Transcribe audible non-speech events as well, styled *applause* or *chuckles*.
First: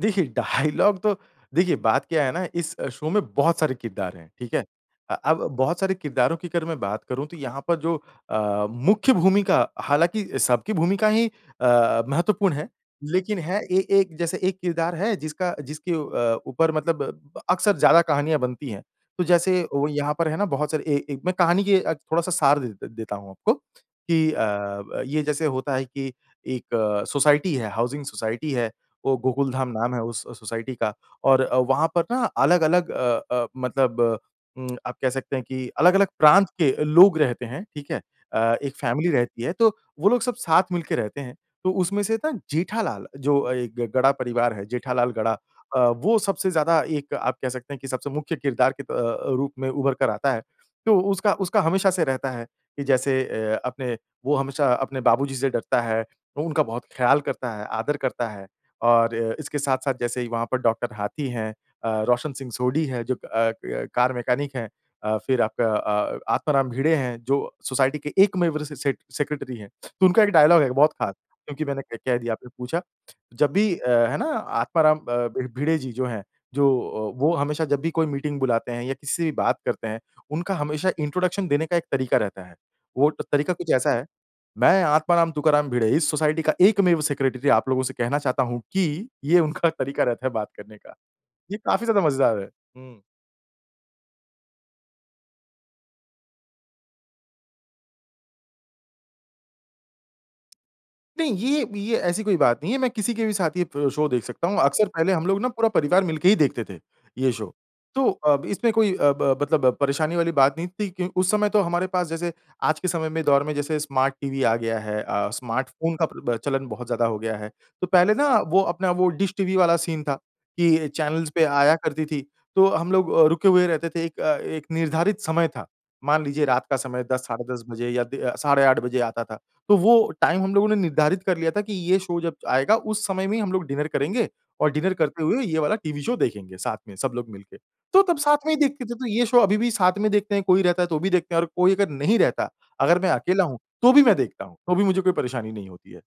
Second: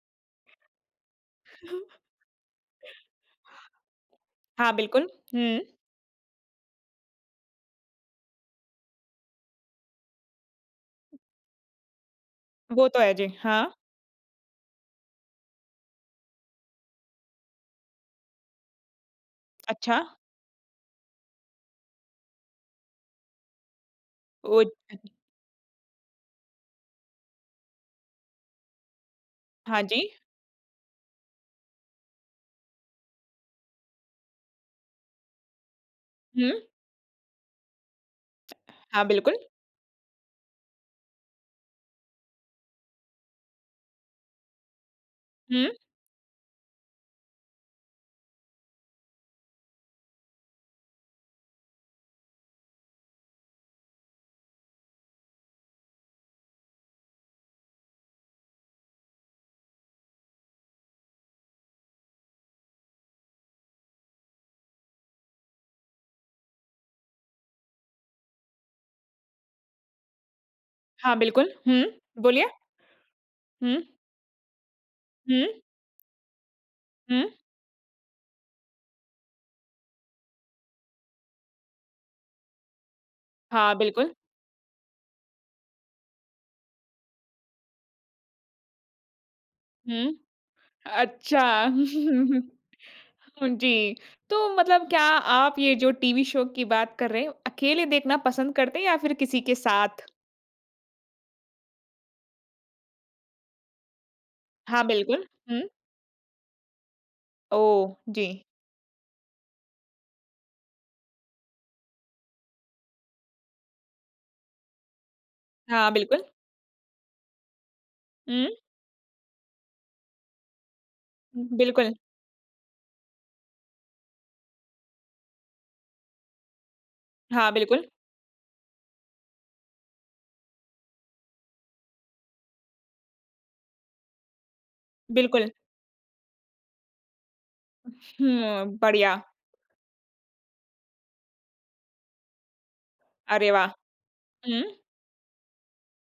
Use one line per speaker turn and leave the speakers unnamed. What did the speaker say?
देखिए डायलॉग तो देखिए बात क्या है ना इस
*chuckles*
शो में बहुत सारे किरदार हैं, ठीक है।
हाँ, बिल्कुल।
अ अब
हुँ।
बहुत सारे किरदारों की अगर मैं बात करूँ तो यहाँ पर जो अ, मुख्य भूमिका हालाँकि सबकी भूमिका ही अ, महत्वपूर्ण है।
वो तो है। जी।
लेकिन है
हाँ।
एक एक जैसे एक किरदार है जिसका जिसके अ, ऊपर मतलब अक्सर ज़्यादा कहानियाँ बनती हैं। तो जैसे वो
अच्छा।
यहाँ पर है ना बहुत सारे ए ए मैं कहानी की अ, थोड़ा-सा सार देत देता हूँ आपको कि
ओ। *unintelligible*
अ, ये जैसे होता है कि एक सोसाइटी है, हाउसिंग सोसाइटी है। वो गोकुलधाम
हाँ
नाम
जी।
है उस सोसाइटी का और वहाँ पर ना अलग-अलग अ अ, मतलब उ, *smacks lips* आप कह सकते हैं कि अलग-अलग प्रांत
हुँ।
के लोग रहते हैं, ठीक है? अ, एक
हाँ,
फैमिली रहती
बिल्कुल।
है तो वो लोग सब साथ मिल के रहते हैं। तो उसमें से ना जेठालाल, जो एक गढ़ा परिवार है जेठालाल गढ़ा
हुँ।
अ, वो सबसे ज़्यादा एक आप कह सकते हैं कि सबसे मुख्य किरदार के अ, रूप में उभर कर आता है। तो उसका उसका हमेशा से रहता है कि जैसे अ, अपने वो हमेशा अपने बाबू जी से डरता है। उनका बहुत ख़्याल करता है, आदर करता है। और इसके साथ-साथ जैसे वहाँ पर डॉ. हाथी हैं, अ, रोशन सिंह सोढी हैं जो अ अ, कार मैकेनिक हैं। अ, फिर आपका अ, आत्माराम भीड़े हैं जो सोसाइटी के एकमेव अ, स स सेक्रेटरी हैं। तो उनका एक डायलॉग है बहुत खास
हाँ, बिल्कुल।
क्योंकि मैंने
हुँ,
कह कह दिया,
बोलिए।
आपने पूछा। जब भी
हुँ।
है ना, आत्माराम अ,
हुँ।
भिड़े जी जो हैं जो वो
हुँ।
हमेशा जब भी कोई मीटिंग बुलाते हैं या किसी से भी बात करते हैं, उनका हमेशा इंट्रोडक्शन देने का एक तरीका रहता है। वो तरीका कुछ
हाँ,
ऐसा है,
बिल्कुल।
"मैं आत्माराम तुकाराम भिड़े इस सोसाइटी का एकमेव सेक्रेटरी आप लोगों से कहना चाहता हूँ कि" ये उनका तरीका
हुँ।
रहता है बात करने का।
अच्छा।
ये काफ़ी ज़्यादा मज़ेदार है।
*chuckles*
हुँ।
जी। तो मतलब क्या आप ये जो टीवी शो की बात कर रहे हैं, अकेले देखना पसंद करते हैं या फिर किसी के साथ?
नहीं, ये ये ऐसी कोई बात नहीं है। मैं किसी के भी साथ ये शो देख सकता हूँ।
हाँ,
अक्सर पहले
बिल्कुल।
हम लोग ना पूरा
हुँ।
परिवार मिलके ही देखते थे, ये शो।
ओह!
तो
जी।
अब इसमें कोई अ ब मतलब परेशानी वाली बात नहीं थी कि उस समय तो हमारे पास जैसे आज के समय में, दौर में जैसे स्मार्ट टीवी आ गया है अ, स्मार्ट
हाँ,
फ़ोन का
बिल्कुल।
प्र चलन बहुत ज़्यादा हो गया है। तो पहले ना
हुँ।
वो अपना वो डिश टीवी वाला सीन था कि चैनलज़ पे
हुँ,
आया
बिल्कुल।
करती थी। तो हम लोग अ, रुके हुए रहते थे अ, एक एक निर्धारित समय था। मान लीजिए रात का समय 10 साढ़े
हाँ,
10
बिल्कुल।
बजे या दी साढ़े 8 बजे आता था। तो वो टाइम हम लोगों ने निर्धारित कर लिया था कि ये शो जब आएगा उस समय में ही हम लोग डिनर करेंगे और डिनर करते हुए
बिल्कुल।
ये वाला टीवी शो देखेंगे, साथ में सब लोग मिलके। तो तब साथ में ही
हुँ,
देखते थे। तो
बढ़िया।
ये शो अभी भी साथ में देखते हैं कोई रहता है तो भी देखते हैं और कोई अगर नहीं रहता, अगर मैं अकेला
अरे
हूँ,
वाह।
तो भी मैं देखता हूँ। तो
हुँ।
भी मुझे कोई परेशानी नहीं होती है।